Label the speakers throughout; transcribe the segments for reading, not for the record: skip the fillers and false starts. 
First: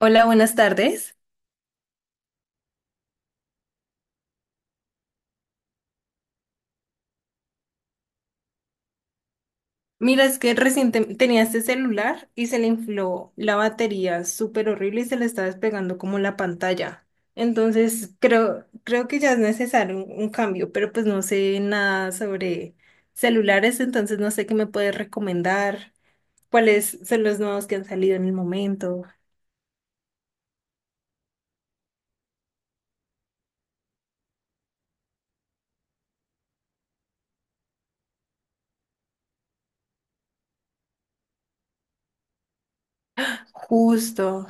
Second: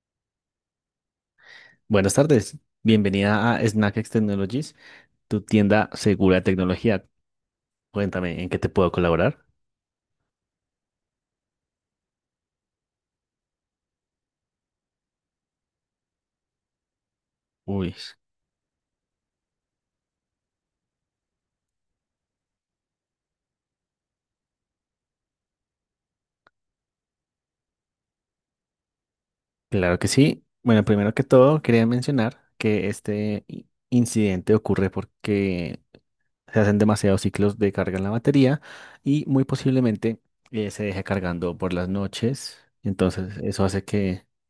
Speaker 1: Hola, buenas tardes.
Speaker 2: Buenas tardes, bienvenida a SnackX Technologies, tu tienda segura de tecnología. Cuéntame, ¿en qué te puedo colaborar?
Speaker 1: Mira, es que recién tenía este celular y se le infló la batería súper horrible y se le está despegando como la pantalla.
Speaker 2: Uy,
Speaker 1: Entonces, creo que ya es necesario un cambio, pero pues no sé nada sobre celulares, entonces no sé qué me puedes recomendar, cuáles son los nuevos que han salido en el momento,
Speaker 2: claro que sí. Bueno, primero que todo, quería mencionar que este incidente ocurre porque se hacen demasiados ciclos de carga en la batería y muy posiblemente se deje cargando por las noches. Entonces, eso hace que,
Speaker 1: justo.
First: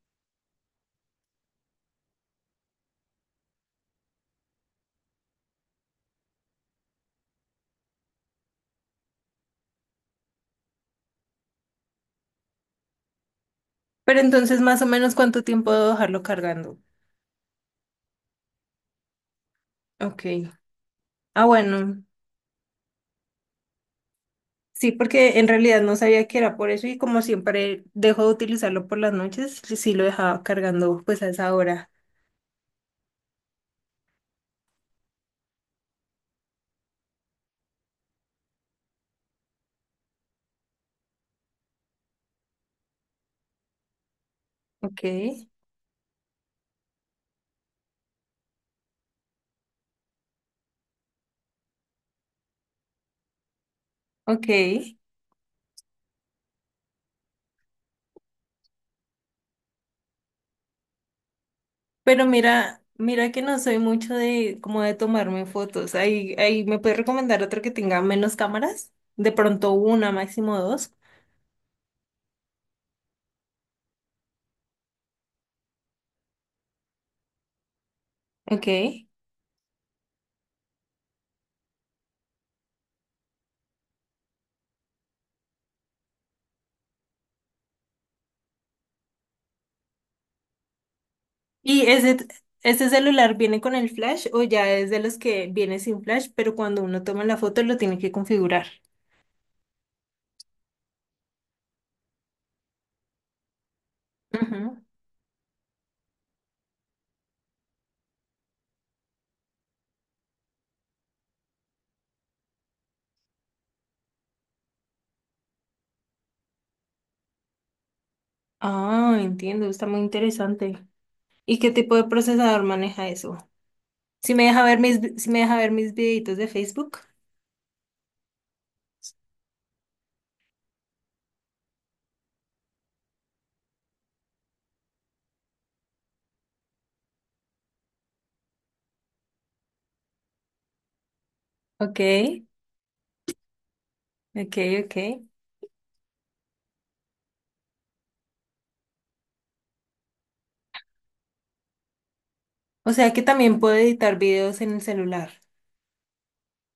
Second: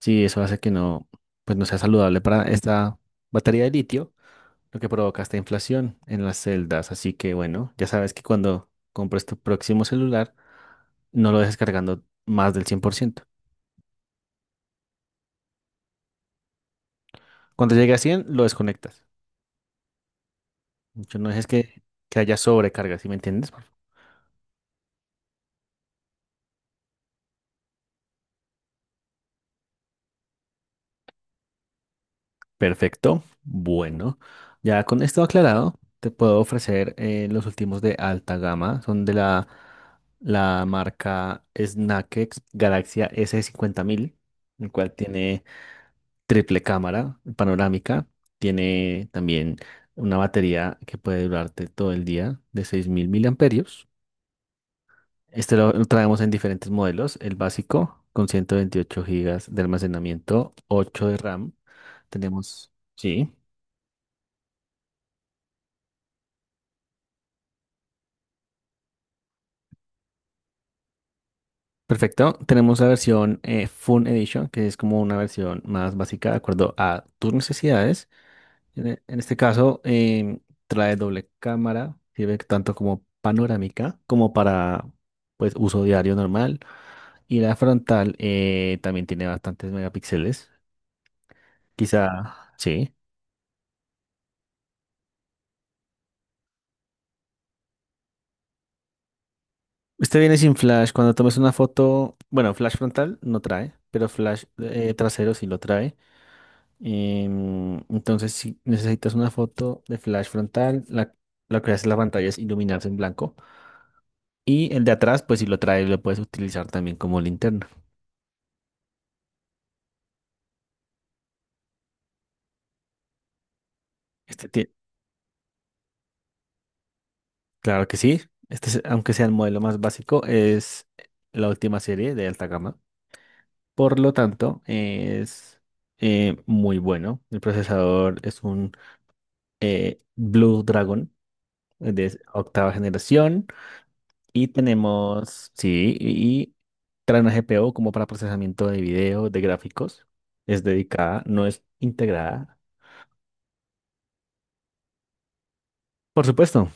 Speaker 2: sí, eso hace que no, pues no sea saludable para esta batería de litio. Lo que provoca esta inflación en las celdas. Así que bueno, ya sabes que cuando compres tu próximo celular, no lo dejes cargando más del 100%.
Speaker 1: Pero entonces, más o menos, ¿cuánto tiempo debo dejarlo cargando?
Speaker 2: Cuando llegue a 100 lo desconectas.
Speaker 1: Ok.
Speaker 2: Mucho no
Speaker 1: Ah,
Speaker 2: dejes que,
Speaker 1: bueno.
Speaker 2: que haya sobrecarga, ¿sí me entiendes?
Speaker 1: Sí, porque en realidad no sabía que era por eso y como siempre dejo de utilizarlo por las noches, sí lo dejaba cargando pues a esa hora.
Speaker 2: Perfecto. Bueno, ya con esto aclarado, te puedo ofrecer los últimos de alta gama. Son de la marca Snakex Galaxia s cincuenta mil, el cual
Speaker 1: Ok,
Speaker 2: tiene triple cámara panorámica. Tiene también una batería que puede durarte todo el día de 6000 miliamperios.
Speaker 1: ok.
Speaker 2: Este lo traemos en diferentes modelos. El básico con 128 gigas de almacenamiento, 8 de RAM.
Speaker 1: Pero
Speaker 2: Tenemos,
Speaker 1: mira
Speaker 2: sí,
Speaker 1: que no soy mucho de como de tomarme fotos. Ahí me puedes recomendar otro que tenga menos cámaras, de pronto una, máximo dos.
Speaker 2: perfecto. Tenemos la versión Fun Edition, que es como una versión más básica de acuerdo a tus necesidades.
Speaker 1: Ok.
Speaker 2: En este caso, trae doble cámara, sirve tanto como panorámica como para pues, uso diario normal. Y la frontal también tiene bastantes megapíxeles.
Speaker 1: ¿Y
Speaker 2: Quizá,
Speaker 1: ese, ¿ese
Speaker 2: sí.
Speaker 1: celular viene con el flash o ya es de los que viene sin flash, pero cuando uno toma la foto lo tiene que configurar?
Speaker 2: Usted viene sin flash. Cuando tomes una foto, bueno, flash frontal no trae, pero flash
Speaker 1: Ujú.
Speaker 2: trasero sí lo trae. Entonces, si necesitas una foto de flash frontal, lo que hace la pantalla es iluminarse en blanco. Y el de atrás, pues si lo trae, lo puedes utilizar también como linterna.
Speaker 1: Ah, entiendo, está muy interesante. ¿Y qué tipo de procesador maneja eso? Si me
Speaker 2: Este
Speaker 1: deja
Speaker 2: tie-
Speaker 1: ver si me deja ver mis videitos de Facebook.
Speaker 2: claro que sí. Este, aunque sea el modelo más básico, es la última serie de alta gama. Por lo tanto, es muy bueno. El procesador es un Blue Dragon
Speaker 1: Ok,
Speaker 2: de octava generación. Y
Speaker 1: ok, ok.
Speaker 2: tenemos, sí, y trae una GPU como para procesamiento de video, de gráficos. Es dedicada, no es integrada.
Speaker 1: O sea que también puedo editar videos en el celular.
Speaker 2: Por supuesto,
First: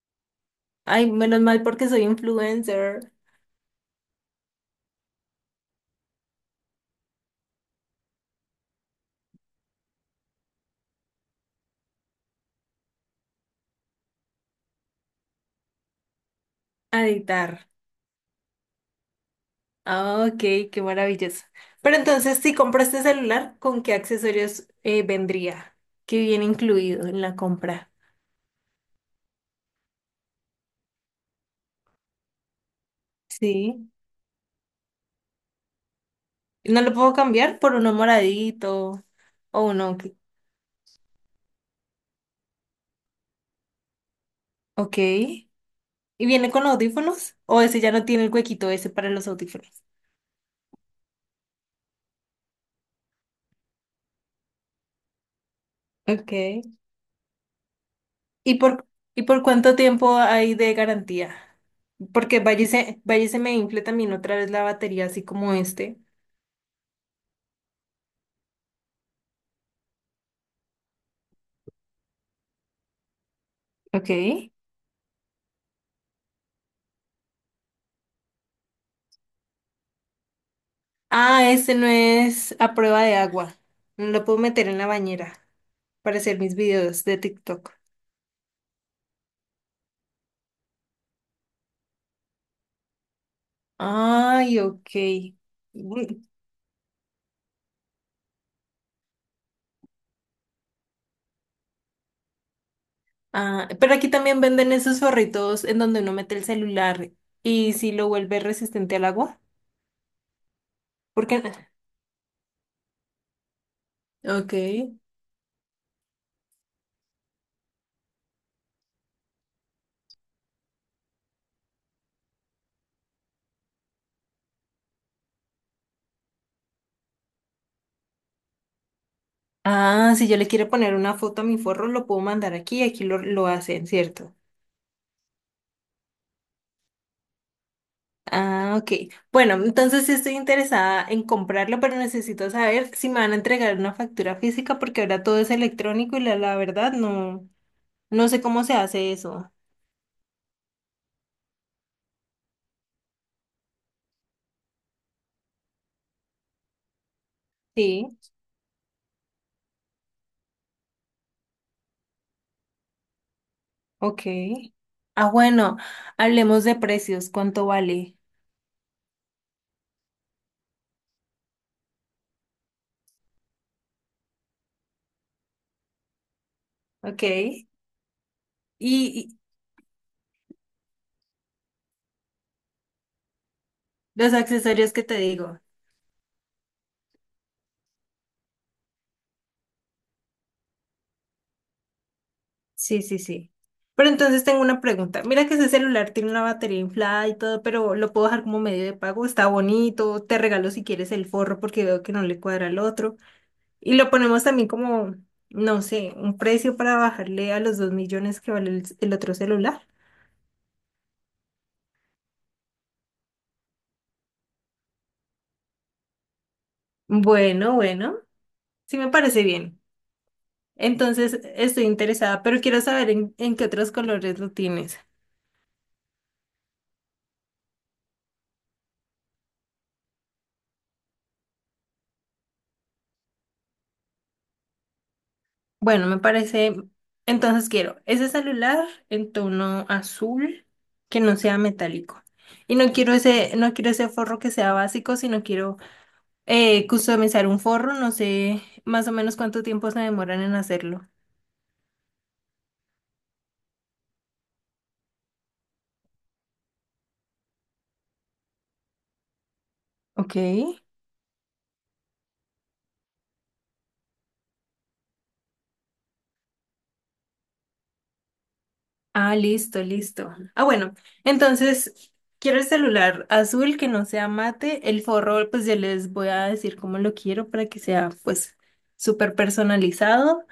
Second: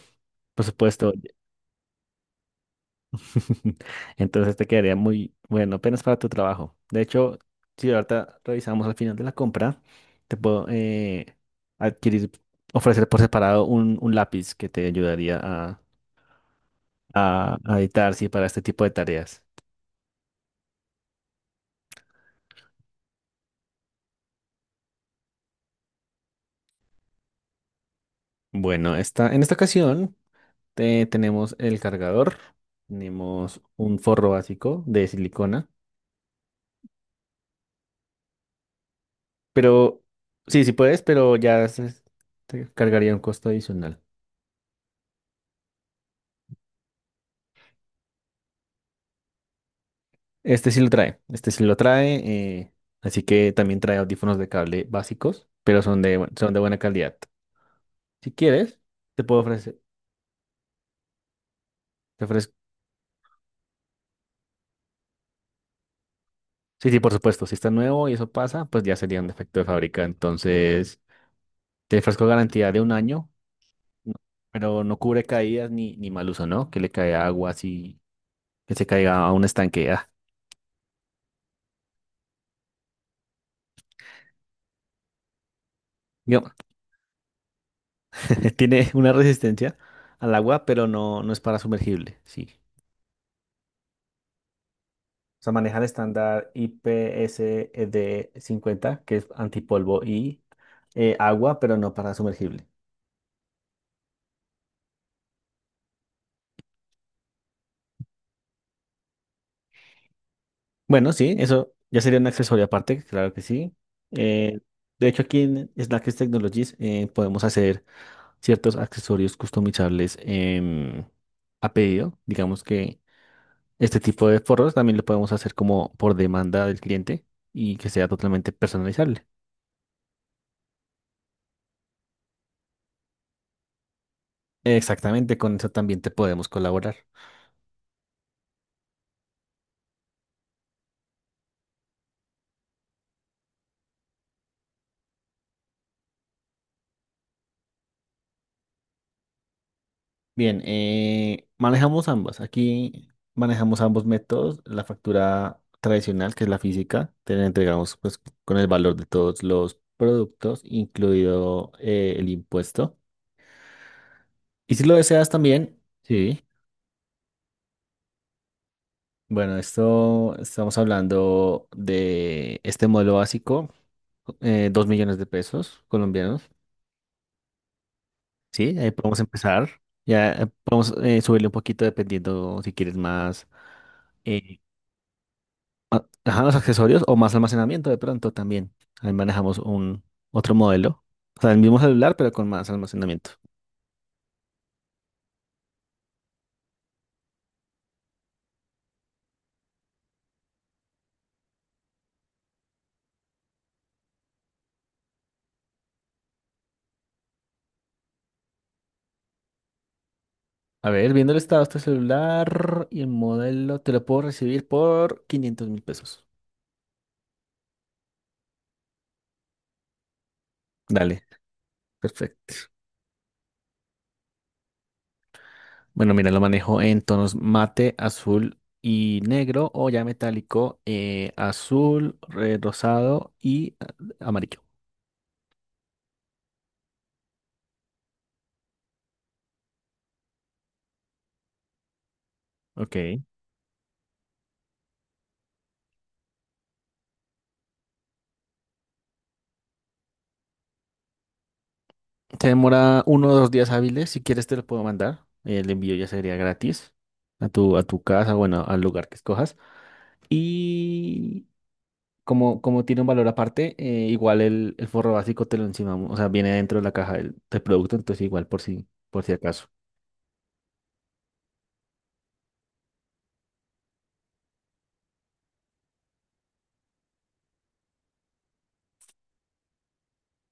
Speaker 2: por
Speaker 1: Ay,
Speaker 2: supuesto.
Speaker 1: menos mal porque soy influencer.
Speaker 2: Entonces te quedaría muy bueno, apenas para tu trabajo. De hecho, si ahorita revisamos al final de la compra, te puedo adquirir, ofrecer por separado un lápiz que te ayudaría a,
Speaker 1: A editar.
Speaker 2: a, a editar, sí, para este tipo de tareas.
Speaker 1: Ah, ok, qué maravilloso. Pero entonces, si compro este celular, ¿con qué accesorios vendría? ¿Qué viene incluido en la compra?
Speaker 2: Bueno, esta, en esta ocasión tenemos el cargador, tenemos
Speaker 1: Sí.
Speaker 2: un forro básico de silicona,
Speaker 1: ¿No lo puedo cambiar por uno moradito o uno?
Speaker 2: pero
Speaker 1: Que-
Speaker 2: sí, sí puedes, pero ya te cargaría un costo adicional.
Speaker 1: Ok. ¿Y viene con audífonos? ¿O ese ya no tiene el huequito ese para los audífonos?
Speaker 2: Este sí lo trae, este sí lo trae, así que también trae audífonos de cable básicos, pero son de
Speaker 1: Okay.
Speaker 2: buena calidad. Si
Speaker 1: ¿Y
Speaker 2: quieres,
Speaker 1: por,
Speaker 2: te
Speaker 1: ¿y
Speaker 2: puedo
Speaker 1: por cuánto
Speaker 2: ofrecer,
Speaker 1: tiempo hay de garantía?
Speaker 2: te
Speaker 1: Porque
Speaker 2: ofrezco.
Speaker 1: vaya y se me infle también otra vez la batería, así como este.
Speaker 2: Sí, sí, por supuesto, si está nuevo y eso pasa, pues ya sería un defecto de fábrica. Entonces, te ofrezco garantía de un año,
Speaker 1: Ok.
Speaker 2: no- pero no cubre caídas ni mal uso, ¿no? Que le caiga agua así, que se caiga a un estanque. Ah,
Speaker 1: Ah, este no es a prueba de agua. No lo puedo meter en la bañera para hacer
Speaker 2: digo,
Speaker 1: mis videos de TikTok.
Speaker 2: tiene una resistencia al agua, pero no, no es para sumergible, sí.
Speaker 1: Ay, ok.
Speaker 2: O sea, maneja el
Speaker 1: Mm,
Speaker 2: estándar IPSD 50, que es antipolvo y agua, pero no para sumergible.
Speaker 1: ah, pero aquí también venden esos forritos en donde uno mete el celular y si lo vuelve resistente al agua.
Speaker 2: Bueno,
Speaker 1: ¿Por
Speaker 2: sí,
Speaker 1: qué?
Speaker 2: eso ya sería un accesorio aparte, claro que sí.
Speaker 1: Ok.
Speaker 2: Eh, de hecho, aquí en Snackers Technologies podemos hacer ciertos accesorios customizables a pedido. Digamos que este tipo de forros también lo podemos hacer como por demanda del cliente y que sea totalmente personalizable.
Speaker 1: Ah, si yo le quiero poner una foto a mi forro, lo puedo mandar aquí y aquí lo hacen, ¿cierto?
Speaker 2: Exactamente, con eso también te podemos colaborar.
Speaker 1: Ah, ok. Bueno, entonces sí estoy interesada en comprarlo, pero necesito saber si me van a entregar una factura física porque ahora todo es electrónico y la verdad no sé cómo se hace eso.
Speaker 2: Bien, manejamos ambas. Aquí manejamos ambos métodos. La factura tradicional, que es la física, te la entregamos
Speaker 1: Sí,
Speaker 2: pues, con el valor de todos los productos, incluido el impuesto.
Speaker 1: ok.
Speaker 2: Y si lo deseas
Speaker 1: Ah, bueno,
Speaker 2: también, sí.
Speaker 1: hablemos de precios, ¿cuánto vale?
Speaker 2: Bueno, esto estamos hablando de este modelo básico, 2 millones de pesos colombianos.
Speaker 1: Ok.
Speaker 2: Sí, ahí podemos
Speaker 1: Y
Speaker 2: empezar. Ya podemos subirle un poquito dependiendo si quieres más.
Speaker 1: los
Speaker 2: eh,
Speaker 1: accesorios que te digo.
Speaker 2: Ah, ajá, los accesorios o más almacenamiento de pronto también. Ahí manejamos un otro modelo. O sea, el mismo celular, pero con más
Speaker 1: Sí, sí,
Speaker 2: almacenamiento.
Speaker 1: sí. Pero entonces tengo una pregunta. Mira que ese celular tiene una batería inflada y todo, pero lo puedo dejar como medio de pago. Está bonito. Te regalo si quieres el forro porque veo que no le cuadra al otro. Y lo ponemos también como, no sé, un precio para bajarle a los 2 millones que vale el otro celular.
Speaker 2: A ver, viendo el estado de este celular y el modelo, te lo puedo recibir por 500.000 pesos.
Speaker 1: Bueno, bueno. Sí me parece bien.
Speaker 2: Dale,
Speaker 1: Entonces estoy interesada,
Speaker 2: perfecto.
Speaker 1: pero quiero saber en qué otros colores lo tienes.
Speaker 2: Bueno, mira, lo manejo en tonos mate, azul y negro o ya metálico, azul, rosado y amarillo.
Speaker 1: Bueno, me parece. Entonces quiero ese celular en tono azul que no sea metálico. Y
Speaker 2: Ok.
Speaker 1: no quiero ese forro que sea básico, sino quiero customizar un forro. No sé más o menos cuánto tiempo se demoran en hacerlo.
Speaker 2: Se demora uno o dos días hábiles. Si quieres, te lo puedo mandar. El envío ya sería gratis a tu casa, bueno, al lugar que escojas.
Speaker 1: Ok.
Speaker 2: Y como tiene un valor aparte, igual el forro básico te lo encimamos. O sea, viene dentro de la caja del producto, entonces igual por si
Speaker 1: Ah,
Speaker 2: acaso.
Speaker 1: listo, listo. Ah, bueno. Entonces quiero el celular azul que no sea mate. El forro, pues ya les voy a decir cómo lo quiero para que sea, pues, súper personalizado.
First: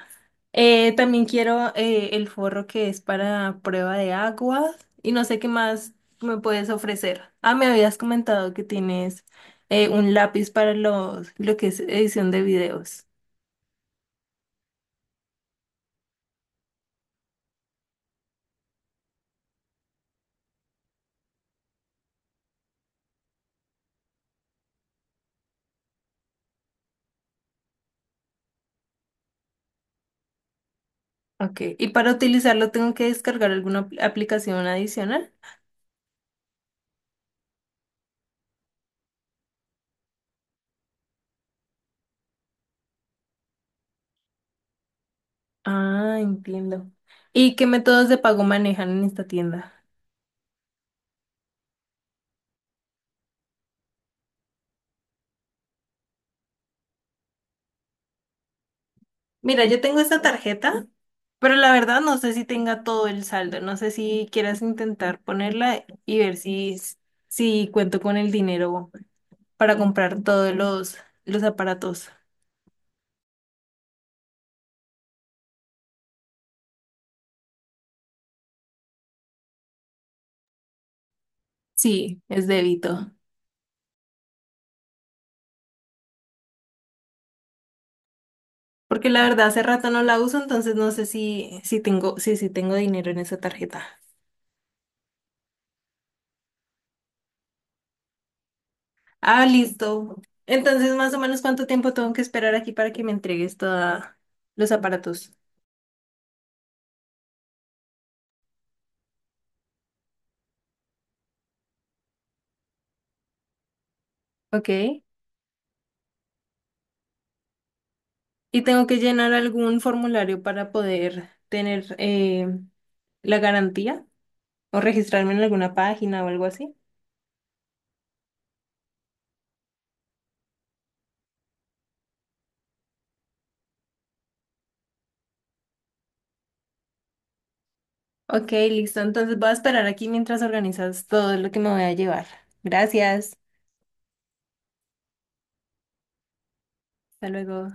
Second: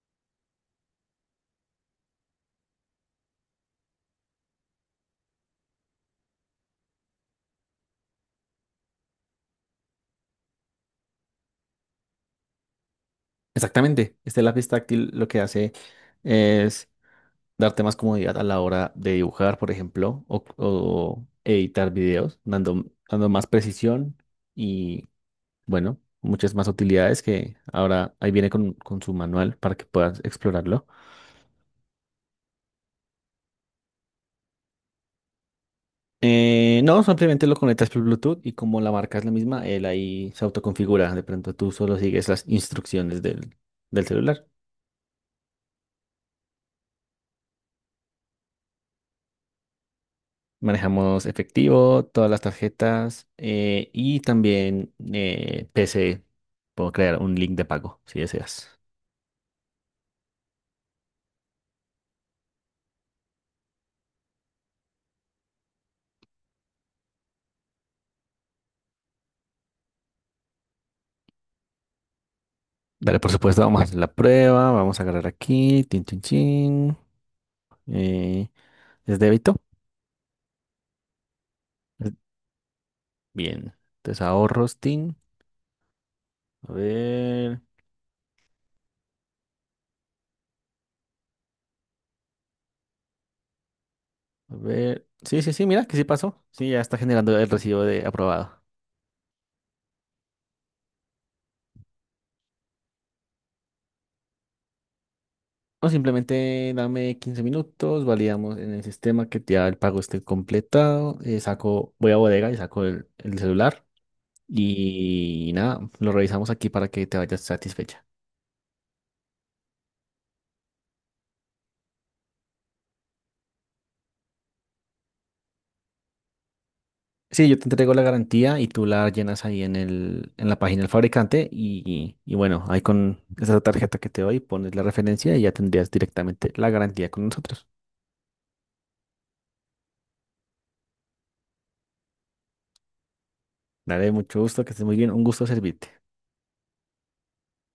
Speaker 1: También quiero el forro que es para prueba de agua y no sé qué más me puedes ofrecer. Ah, me habías comentado que tienes un lápiz para los, lo que es edición de videos.
Speaker 2: Exactamente. Este lápiz táctil lo que hace es darte más comodidad a la hora de dibujar, por ejemplo, o editar videos, dando, dando más precisión. Bueno, muchas más utilidades que ahora ahí viene con su manual para que puedas explorarlo.
Speaker 1: Ok, y para utilizarlo tengo que descargar alguna aplicación adicional.
Speaker 2: No, simplemente lo conectas por Bluetooth y como la marca es la misma, él ahí se autoconfigura. De pronto tú solo sigues las instrucciones del celular.
Speaker 1: Ah, entiendo. ¿Y qué métodos de pago manejan en esta tienda?
Speaker 2: Manejamos efectivo, todas las tarjetas y también PC. Puedo crear un link de pago si deseas.
Speaker 1: Mira, yo tengo esta tarjeta, pero la verdad no sé si tenga todo el saldo. No sé si quieras intentar ponerla y ver si cuento con el dinero para comprar todos los aparatos.
Speaker 2: Dale, por supuesto, vamos a hacer la prueba. Vamos a agarrar aquí. Tin, tin, chin. Eh, ¿Es débito?
Speaker 1: Sí, es débito.
Speaker 2: Bien. Entonces ahorros, tin. A ver,
Speaker 1: Porque la verdad hace rato no la uso, entonces no sé si tengo, si tengo dinero en esa tarjeta.
Speaker 2: a ver. Sí, sí, sí, mira que sí pasó. Sí, ya está generando el recibo de aprobado.
Speaker 1: Ah, listo. Entonces, más o menos, ¿cuánto tiempo tengo que esperar aquí para que me entregues todos los aparatos?
Speaker 2: O simplemente dame 15 minutos, validamos en el sistema que ya el pago esté completado. Saco, voy a bodega y saco el celular.
Speaker 1: Ok.
Speaker 2: Y nada, lo revisamos aquí para que te vayas satisfecha.
Speaker 1: Y tengo que llenar algún formulario para poder tener la garantía o registrarme en alguna página o algo así.
Speaker 2: Sí, yo te entrego la garantía y tú la llenas ahí en el, en la página del fabricante y bueno, ahí con esa tarjeta que te doy pones la referencia y ya tendrías directamente la garantía con nosotros.
Speaker 1: Ok, listo. Entonces voy a esperar aquí mientras organizas todo lo que me voy a llevar. Gracias.
Speaker 2: Dale, mucho gusto, que estés muy bien, un gusto servirte.
Speaker 1: Hasta luego.